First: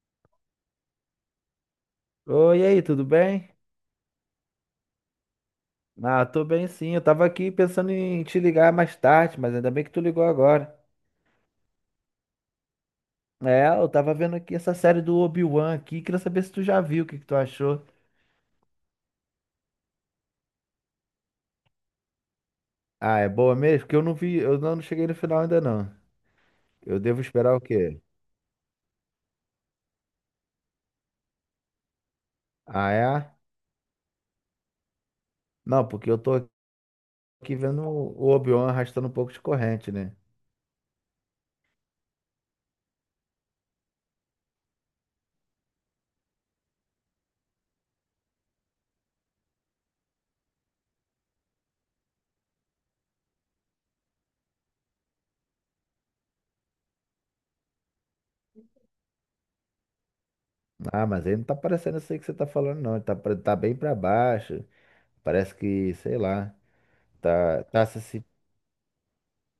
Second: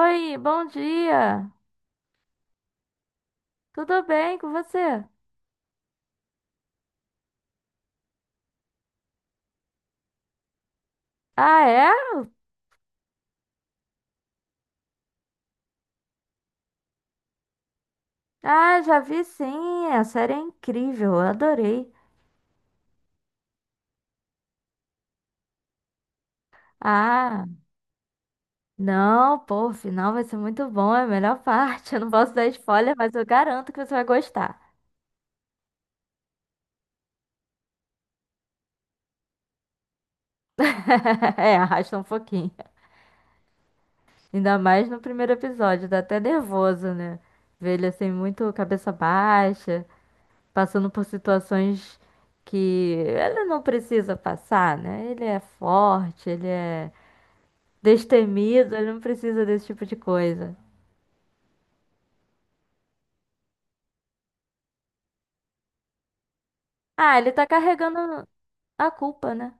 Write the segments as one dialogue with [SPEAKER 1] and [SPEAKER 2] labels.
[SPEAKER 1] Oi, bom dia.
[SPEAKER 2] Oi, e aí, tudo bem?
[SPEAKER 1] Tudo bem com você?
[SPEAKER 2] Ah, tô bem sim. Eu tava aqui pensando em te ligar mais tarde, mas ainda bem que tu ligou agora.
[SPEAKER 1] Ah, é?
[SPEAKER 2] É, eu tava vendo aqui essa série do Obi-Wan aqui, queria saber se tu já viu, o que que tu achou.
[SPEAKER 1] Ah, já vi sim. A série é incrível, eu adorei.
[SPEAKER 2] Ah, é boa mesmo? Porque eu não vi, eu não cheguei no final ainda não. Eu devo
[SPEAKER 1] Ah,
[SPEAKER 2] esperar o quê?
[SPEAKER 1] não, pô, o final vai ser muito bom, é a melhor parte. Eu não posso dar
[SPEAKER 2] Ah,
[SPEAKER 1] spoiler, mas eu
[SPEAKER 2] é?
[SPEAKER 1] garanto que você vai gostar.
[SPEAKER 2] Não, porque eu tô aqui vendo o Obi-Wan arrastando um pouco de corrente, né?
[SPEAKER 1] É, arrasta um pouquinho. Ainda mais no primeiro episódio, dá até nervoso, né? Ver ele assim, muito cabeça baixa, passando por situações que ele não precisa passar, né? Ele é forte, ele é. Destemido, ele não precisa desse tipo de coisa.
[SPEAKER 2] Ah, mas ele não tá parecendo isso aí que você tá falando, não. Ele tá, tá bem pra baixo. Parece que, sei lá,
[SPEAKER 1] Ah, ele tá
[SPEAKER 2] tá, tá se
[SPEAKER 1] carregando a culpa, né?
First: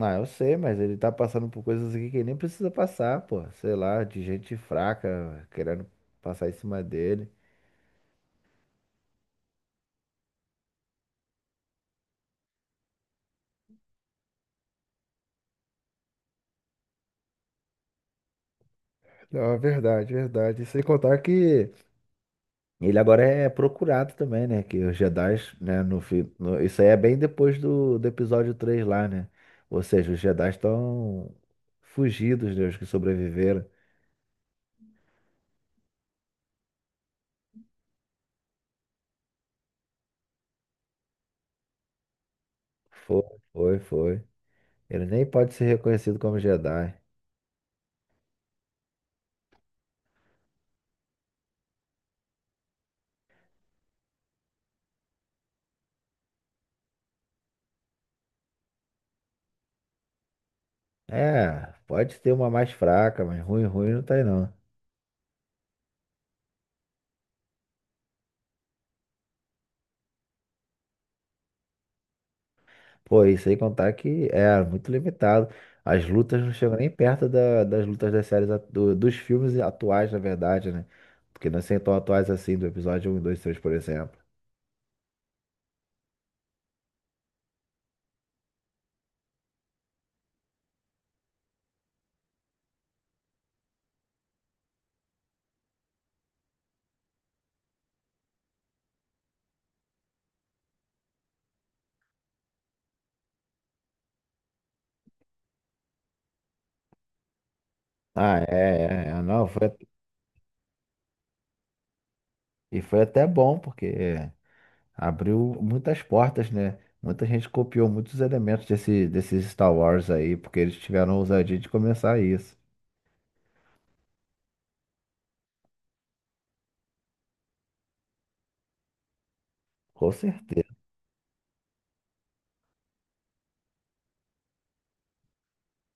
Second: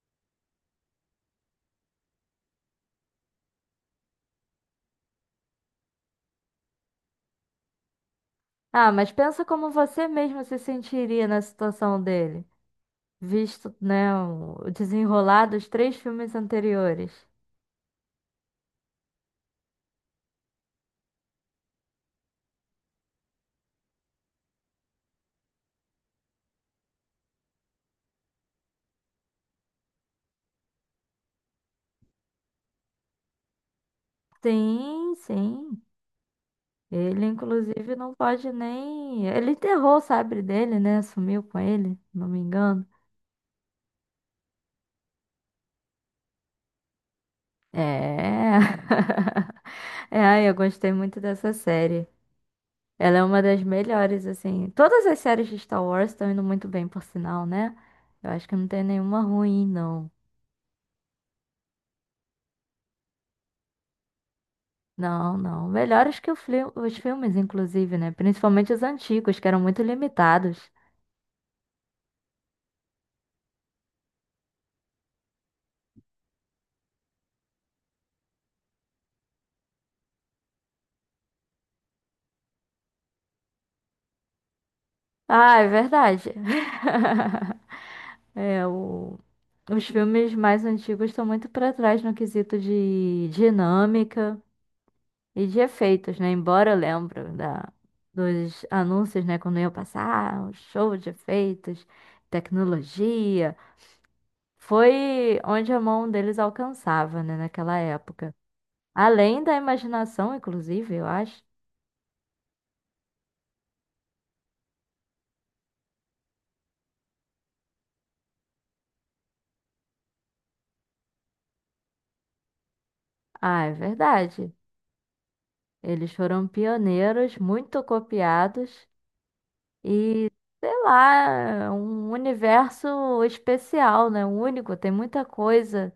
[SPEAKER 2] Ah, eu sei, mas ele tá passando por coisas aqui que ele nem precisa passar, pô. Sei lá, de gente fraca querendo passar em cima dele.
[SPEAKER 1] Ah, mas pensa como você mesmo se sentiria na situação dele, visto, né, o desenrolar dos três filmes anteriores.
[SPEAKER 2] Não, é verdade, é verdade. Sem contar que. Ele agora é procurado também, né? Que os Jedi, né, isso aí é bem depois do episódio 3 lá, né? Ou seja, os Jedi estão fugidos, né? Os que sobreviveram.
[SPEAKER 1] Sim, sim. Ele, inclusive, não pode nem. Ele enterrou o sabre dele, né? Sumiu com ele, não me engano.
[SPEAKER 2] Foi, foi, foi. Ele nem pode ser reconhecido como Jedi.
[SPEAKER 1] É. É, ai, eu gostei muito dessa série. Ela é uma das melhores, assim. Todas as séries de Star Wars estão indo muito bem, por sinal, né? Eu acho que não tem nenhuma ruim, não.
[SPEAKER 2] É, pode ter uma mais fraca, mas ruim, ruim não tem não.
[SPEAKER 1] Não, não. Melhores que o os filmes, inclusive, né? Principalmente os antigos, que eram muito limitados.
[SPEAKER 2] Pô, e sem contar que era muito limitado. As lutas não chegam nem perto das lutas das séries, dos filmes atuais, na verdade, né? Porque não são tão atuais assim, do episódio um, dois, três, por exemplo.
[SPEAKER 1] Ah, é verdade. É, o... Os filmes mais antigos estão muito para trás no quesito de dinâmica. E de efeitos, né? Embora eu lembro da, dos anúncios, né? Quando ia passar, o show de efeitos, tecnologia. Foi onde a mão deles alcançava, né? Naquela época.
[SPEAKER 2] Ah, é, é, é.
[SPEAKER 1] Além
[SPEAKER 2] Não,
[SPEAKER 1] da
[SPEAKER 2] foi,
[SPEAKER 1] imaginação, inclusive, eu acho.
[SPEAKER 2] e foi até bom, porque abriu muitas portas, né? Muita gente copiou muitos elementos desses Star Wars aí, porque eles tiveram a ousadia de começar isso.
[SPEAKER 1] Ah, é verdade. Eles foram pioneiros, muito copiados
[SPEAKER 2] Com
[SPEAKER 1] e, sei
[SPEAKER 2] certeza.
[SPEAKER 1] lá, um universo especial, né? Único, tem muita coisa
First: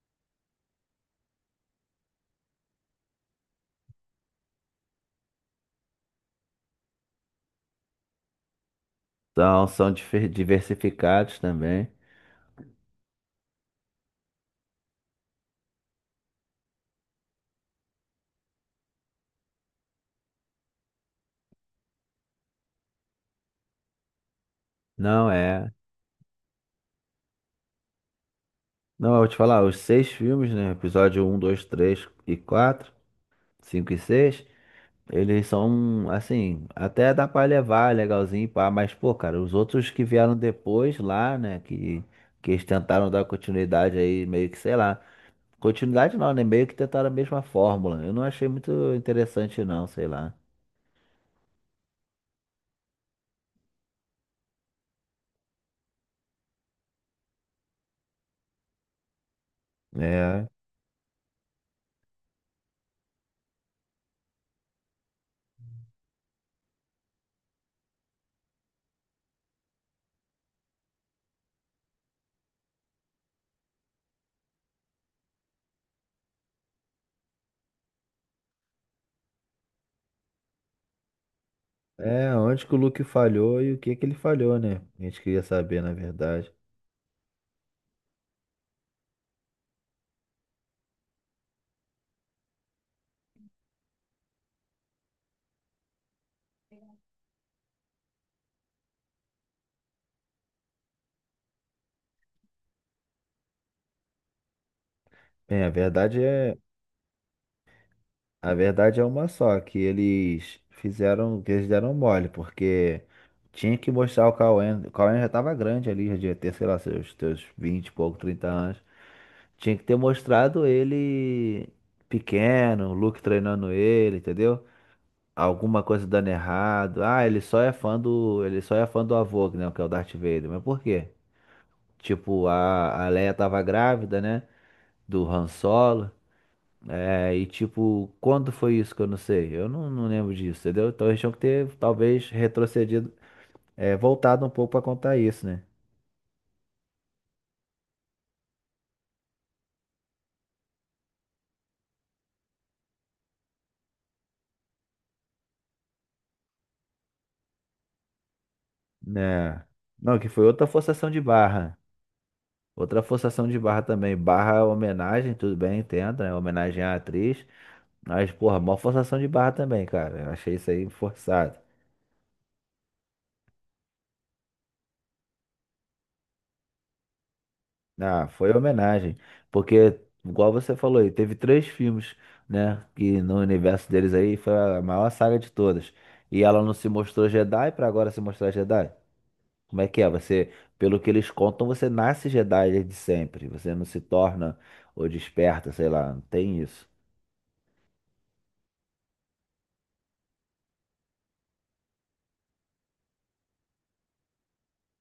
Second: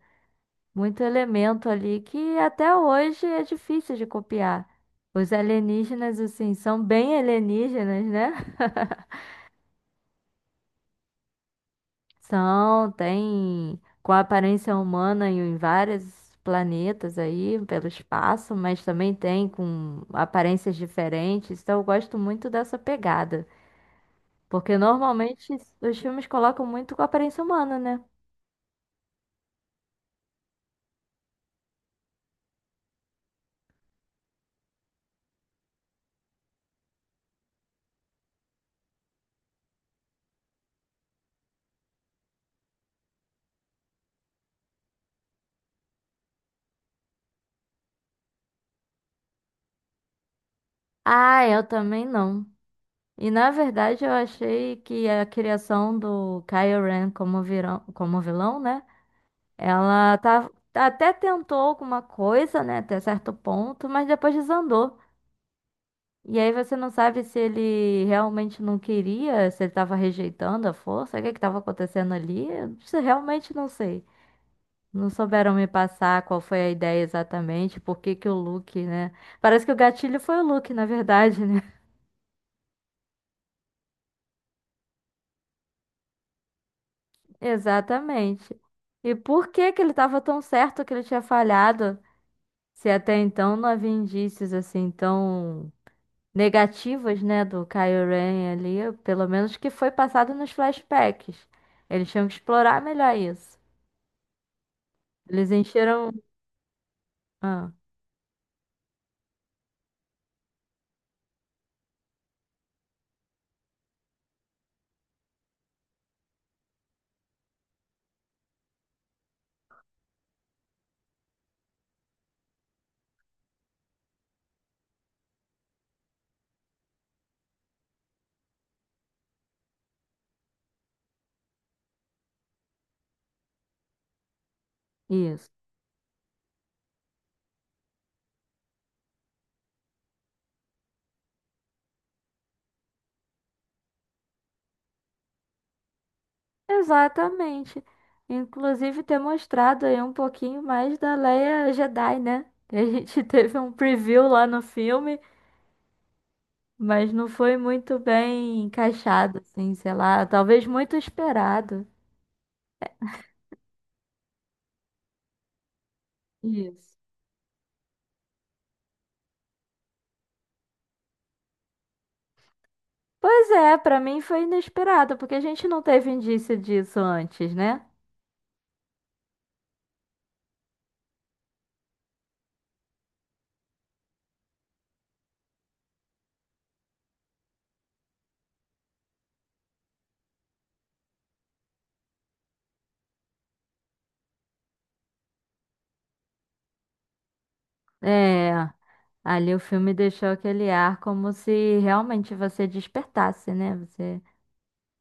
[SPEAKER 1] muito elemento ali que até hoje é difícil de copiar. Os alienígenas, assim, são bem alienígenas, né?
[SPEAKER 2] Então, são diversificados também.
[SPEAKER 1] São, tem com aparência humana em vários planetas aí, pelo espaço, mas também tem com aparências diferentes. Então eu gosto muito dessa pegada. Porque
[SPEAKER 2] Não
[SPEAKER 1] normalmente
[SPEAKER 2] é.
[SPEAKER 1] os filmes colocam muito com aparência humana, né?
[SPEAKER 2] Não, eu vou te falar, os 6 filmes, né? Episódio um, 2, 3 e 4, 5 e 6. Eles são, assim, até dá pra levar, legalzinho, pá, mas, pô, cara, os outros que vieram depois lá, né? Que eles tentaram dar continuidade aí, meio que, sei lá. Continuidade não, né? Meio que tentaram a mesma fórmula. Eu não achei muito interessante, não, sei lá.
[SPEAKER 1] Ah, eu também não. E na verdade eu achei que a criação do Kylo Ren como vilão, né? Ela
[SPEAKER 2] É,
[SPEAKER 1] tá, até tentou alguma coisa, né, até certo ponto, mas depois desandou. E aí você não sabe se ele realmente não queria, se ele tava rejeitando a força, o que é que tava acontecendo ali? Isso eu realmente não sei. Não souberam me passar qual foi a ideia exatamente, por que que o Luke, né? Parece que o gatilho foi o Luke, na verdade, né?
[SPEAKER 2] é onde que o Luke falhou e o que que ele falhou, né? A gente queria saber, na verdade.
[SPEAKER 1] Exatamente. E por que que ele estava tão certo que ele tinha falhado, se até então não havia indícios assim tão negativos, né, do Kylo Ren ali, pelo menos que foi passado nos flashbacks. Eles tinham que explorar melhor isso. Eles
[SPEAKER 2] Bem, a
[SPEAKER 1] encheram,
[SPEAKER 2] verdade é.
[SPEAKER 1] ah,
[SPEAKER 2] A verdade é uma só, que eles fizeram, que eles deram mole, porque tinha que mostrar o Cauê. O Cauê já tava grande ali, já devia ter, sei lá, seus 20 e pouco, 30 anos. Tinha que ter mostrado ele pequeno, o Luke treinando ele, entendeu? Alguma coisa dando errado. Ah, ele só é fã do avô, né, que é o Darth Vader. Mas por quê? Tipo, a Leia tava grávida, né? Do Han
[SPEAKER 1] isso.
[SPEAKER 2] Solo. É. E tipo, quando foi isso que eu não sei? Eu não, não lembro disso, entendeu? Então eles tinham que ter, talvez, retrocedido, é, voltado um pouco pra contar isso, né?
[SPEAKER 1] Exatamente. Inclusive ter mostrado aí um pouquinho mais da Leia Jedi, né? Que a gente teve um preview lá no filme. Mas não foi muito bem encaixado,
[SPEAKER 2] Né?
[SPEAKER 1] assim, sei
[SPEAKER 2] Não,
[SPEAKER 1] lá,
[SPEAKER 2] que foi
[SPEAKER 1] talvez
[SPEAKER 2] outra
[SPEAKER 1] muito
[SPEAKER 2] forçação de barra.
[SPEAKER 1] esperado.
[SPEAKER 2] Outra forçação de barra também. Barra é homenagem, tudo bem, entendo, né? Homenagem
[SPEAKER 1] Isso.
[SPEAKER 2] à atriz. Mas, porra, mó forçação de barra também, cara. Eu achei isso aí forçado.
[SPEAKER 1] Pois é, pra mim foi inesperado, porque a gente não teve indício disso antes, né?
[SPEAKER 2] Ah, foi homenagem. Porque, igual você falou aí, teve 3 filmes, né? Que no universo deles aí foi a maior saga de todas. E ela não se mostrou Jedi pra agora se mostrar Jedi? Como é que é? Você, pelo que eles contam, você nasce Jedi desde sempre. Você não se torna ou desperta, sei lá, não tem isso.
[SPEAKER 1] É, ali o filme deixou aquele ar como se realmente você despertasse, né? Você,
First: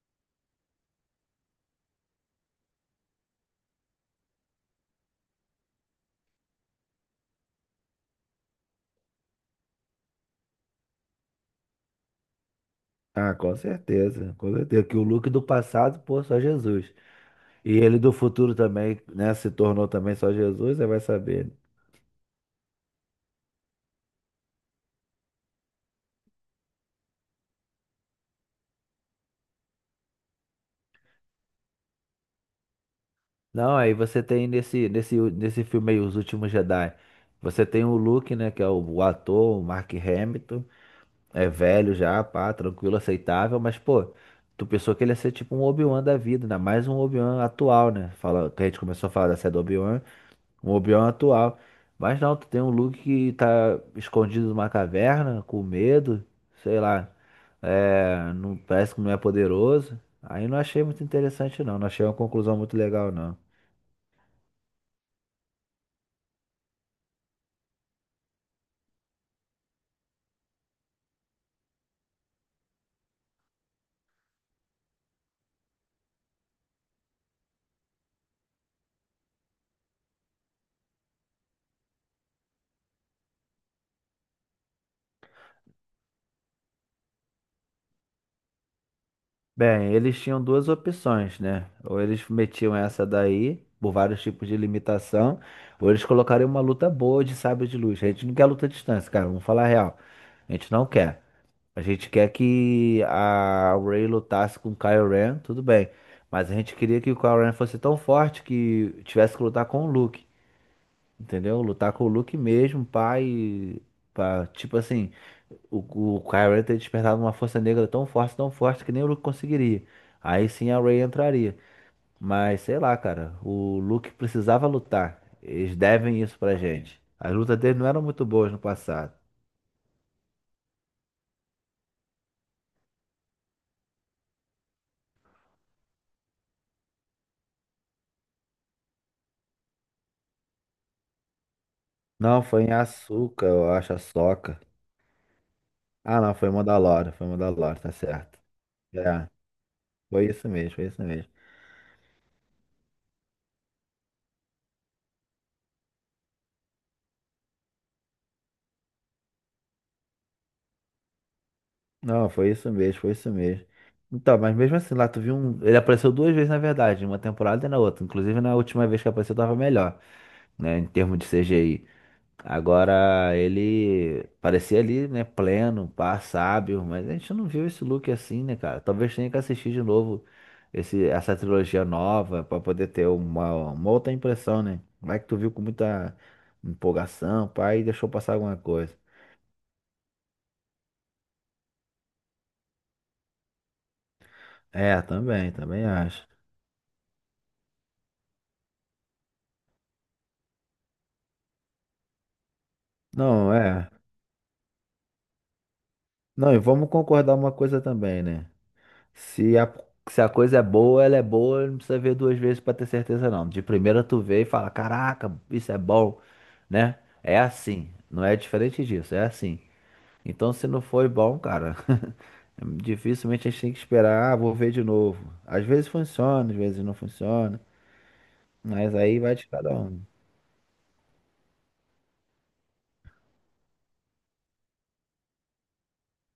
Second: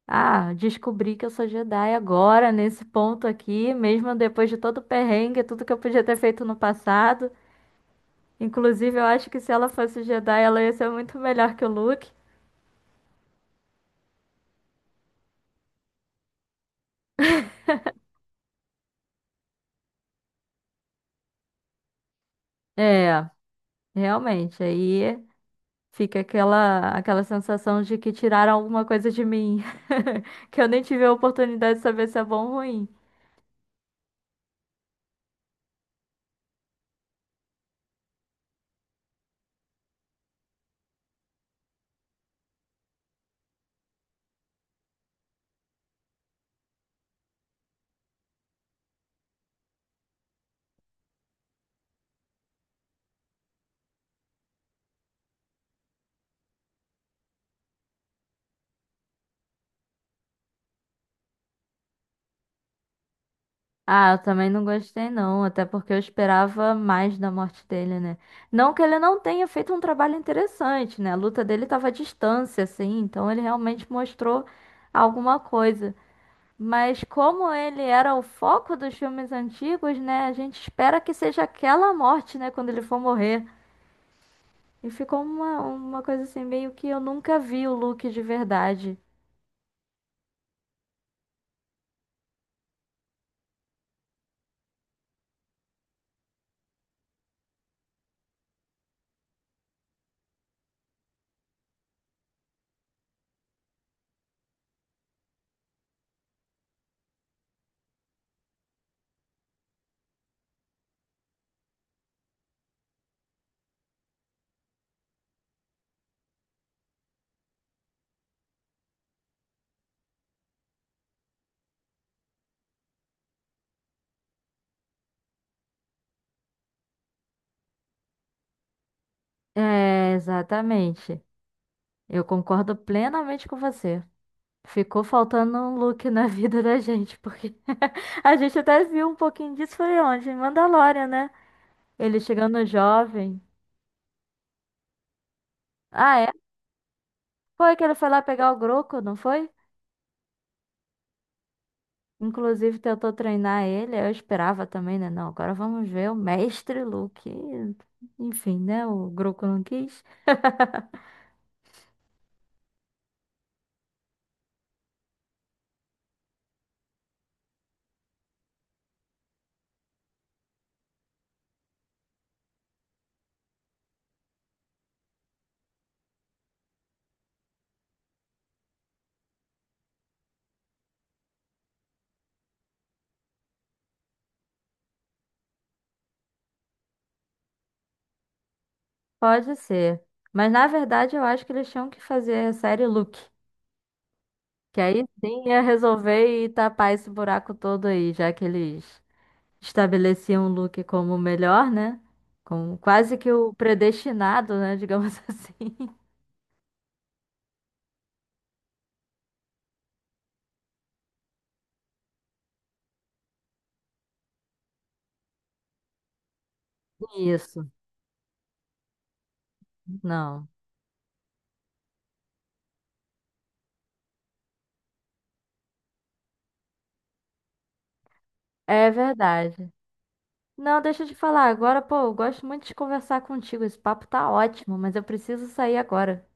[SPEAKER 1] ah, descobri que eu sou Jedi agora, nesse ponto aqui, mesmo depois de todo o perrengue, tudo que eu podia ter feito no passado. Inclusive, eu acho que se ela fosse Jedi, ela ia ser muito melhor que o Luke.
[SPEAKER 2] Ah, com certeza, com certeza. Que o Luke do passado, pô, só Jesus. E ele do futuro também, né? Se tornou também só Jesus, você vai saber.
[SPEAKER 1] É. Realmente, aí fica aquela sensação de que tiraram alguma coisa de mim, que eu nem tive a oportunidade de saber se é bom ou ruim.
[SPEAKER 2] Não, aí você tem nesse filme aí, Os Últimos Jedi, você tem o Luke, né, que é o ator, o Mark Hamilton, é velho já, pá, tranquilo, aceitável, mas, pô, tu pensou que ele ia ser tipo um Obi-Wan da vida, ainda mais um Obi-Wan atual, né, fala, que a gente começou a falar da série do Obi-Wan, um Obi-Wan atual, mas não, tu tem um Luke que tá escondido numa caverna, com medo, sei lá, é, não, parece que não é poderoso, aí não achei muito interessante não, não achei uma conclusão muito legal não.
[SPEAKER 1] Ah, eu também não gostei não, até porque eu esperava mais da morte dele, né? Não que ele não tenha feito um trabalho interessante, né? A luta dele estava à distância, assim, então ele realmente mostrou alguma coisa. Mas como ele era o foco dos filmes antigos, né? A gente espera que seja aquela morte, né? Quando ele for morrer. E ficou uma coisa assim, meio que eu nunca vi o Luke de verdade.
[SPEAKER 2] Bem, eles tinham duas opções, né? Ou eles metiam essa daí, por vários tipos de limitação, ou eles colocariam uma luta boa de sabre de luz. A gente não quer luta à distância, cara, vamos falar a real. A gente não quer. A gente quer que a Ray lutasse com o Kylo Ren, tudo bem. Mas a gente queria que o Kylo Ren fosse tão forte que tivesse que lutar com o Luke, entendeu? Lutar com o Luke mesmo, pai, pá, tipo assim. O Kyrie ter despertado uma força negra tão forte que nem o Luke conseguiria. Aí sim a Ray entraria. Mas sei lá, cara, o Luke precisava lutar. Eles devem isso pra gente. As lutas dele não eram muito boas no passado.
[SPEAKER 1] É, exatamente. Eu concordo plenamente com você. Ficou faltando um Luke na vida da gente, porque a gente até viu um pouquinho disso foi onde? Em Mandalorian, né? Ele
[SPEAKER 2] Não, foi
[SPEAKER 1] chegando
[SPEAKER 2] em
[SPEAKER 1] jovem.
[SPEAKER 2] Asuka, eu acho, a Soca.
[SPEAKER 1] Ah,
[SPEAKER 2] Ah,
[SPEAKER 1] é?
[SPEAKER 2] não, foi em
[SPEAKER 1] Foi
[SPEAKER 2] Mandalore,
[SPEAKER 1] que
[SPEAKER 2] tá
[SPEAKER 1] ele foi lá
[SPEAKER 2] certo.
[SPEAKER 1] pegar o Groco, não
[SPEAKER 2] É,
[SPEAKER 1] foi?
[SPEAKER 2] foi isso mesmo, foi isso mesmo.
[SPEAKER 1] Inclusive tentou treinar ele, eu esperava também, né? Não, agora vamos ver o mestre Luke. Enfim, né? O Groco não quis.
[SPEAKER 2] Não, foi isso mesmo, foi isso mesmo. Então, mas mesmo assim, lá tu viu um. Ele apareceu duas vezes, na verdade, em uma temporada e na outra. Inclusive, na última vez que apareceu, tava melhor, né, em termos de CGI. Agora ele parecia ali, né, pleno, pá, sábio, mas a gente não viu esse look assim, né, cara? Talvez tenha que assistir de novo essa trilogia nova pra poder ter uma outra impressão, né? Vai que tu viu com muita empolgação, pá, e deixou passar alguma coisa.
[SPEAKER 1] Pode ser. Mas na verdade eu acho que eles tinham que fazer a série Look. Que
[SPEAKER 2] É,
[SPEAKER 1] aí sim
[SPEAKER 2] também,
[SPEAKER 1] ia
[SPEAKER 2] também acho.
[SPEAKER 1] resolver e tapar esse buraco todo aí, já que eles estabeleciam o Look como o melhor, né? Como quase que
[SPEAKER 2] Não,
[SPEAKER 1] o
[SPEAKER 2] é.
[SPEAKER 1] predestinado, né? Digamos assim.
[SPEAKER 2] Não, e vamos concordar uma coisa também, né? Se a, se a coisa é boa, ela é boa, não precisa ver duas vezes pra ter certeza não. De primeira tu vê e fala, caraca, isso é bom, né? É
[SPEAKER 1] Isso,
[SPEAKER 2] assim, não é diferente disso, é assim.
[SPEAKER 1] não.
[SPEAKER 2] Então se não foi bom, cara, dificilmente a gente tem que esperar, ah, vou ver de novo. Às vezes funciona, às vezes não funciona,
[SPEAKER 1] É
[SPEAKER 2] mas aí vai de cada
[SPEAKER 1] verdade.
[SPEAKER 2] um.
[SPEAKER 1] Não, deixa eu te falar agora, pô, eu gosto muito de conversar contigo. Esse papo tá ótimo, mas eu preciso sair agora.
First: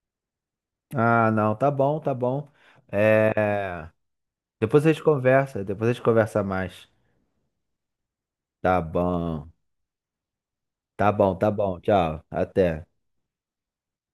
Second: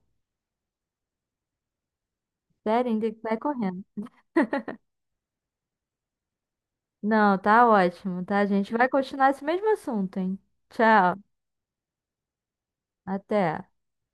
[SPEAKER 2] Ah, não, tá bom, tá bom.
[SPEAKER 1] Sério, ainda vai correndo.
[SPEAKER 2] É, depois a gente conversa, depois a gente conversa mais.
[SPEAKER 1] Não, tá ótimo, tá? A gente
[SPEAKER 2] Tá
[SPEAKER 1] vai continuar esse
[SPEAKER 2] bom,
[SPEAKER 1] mesmo assunto, hein? Tchau.
[SPEAKER 2] tá bom, tchau, até.
[SPEAKER 1] Até.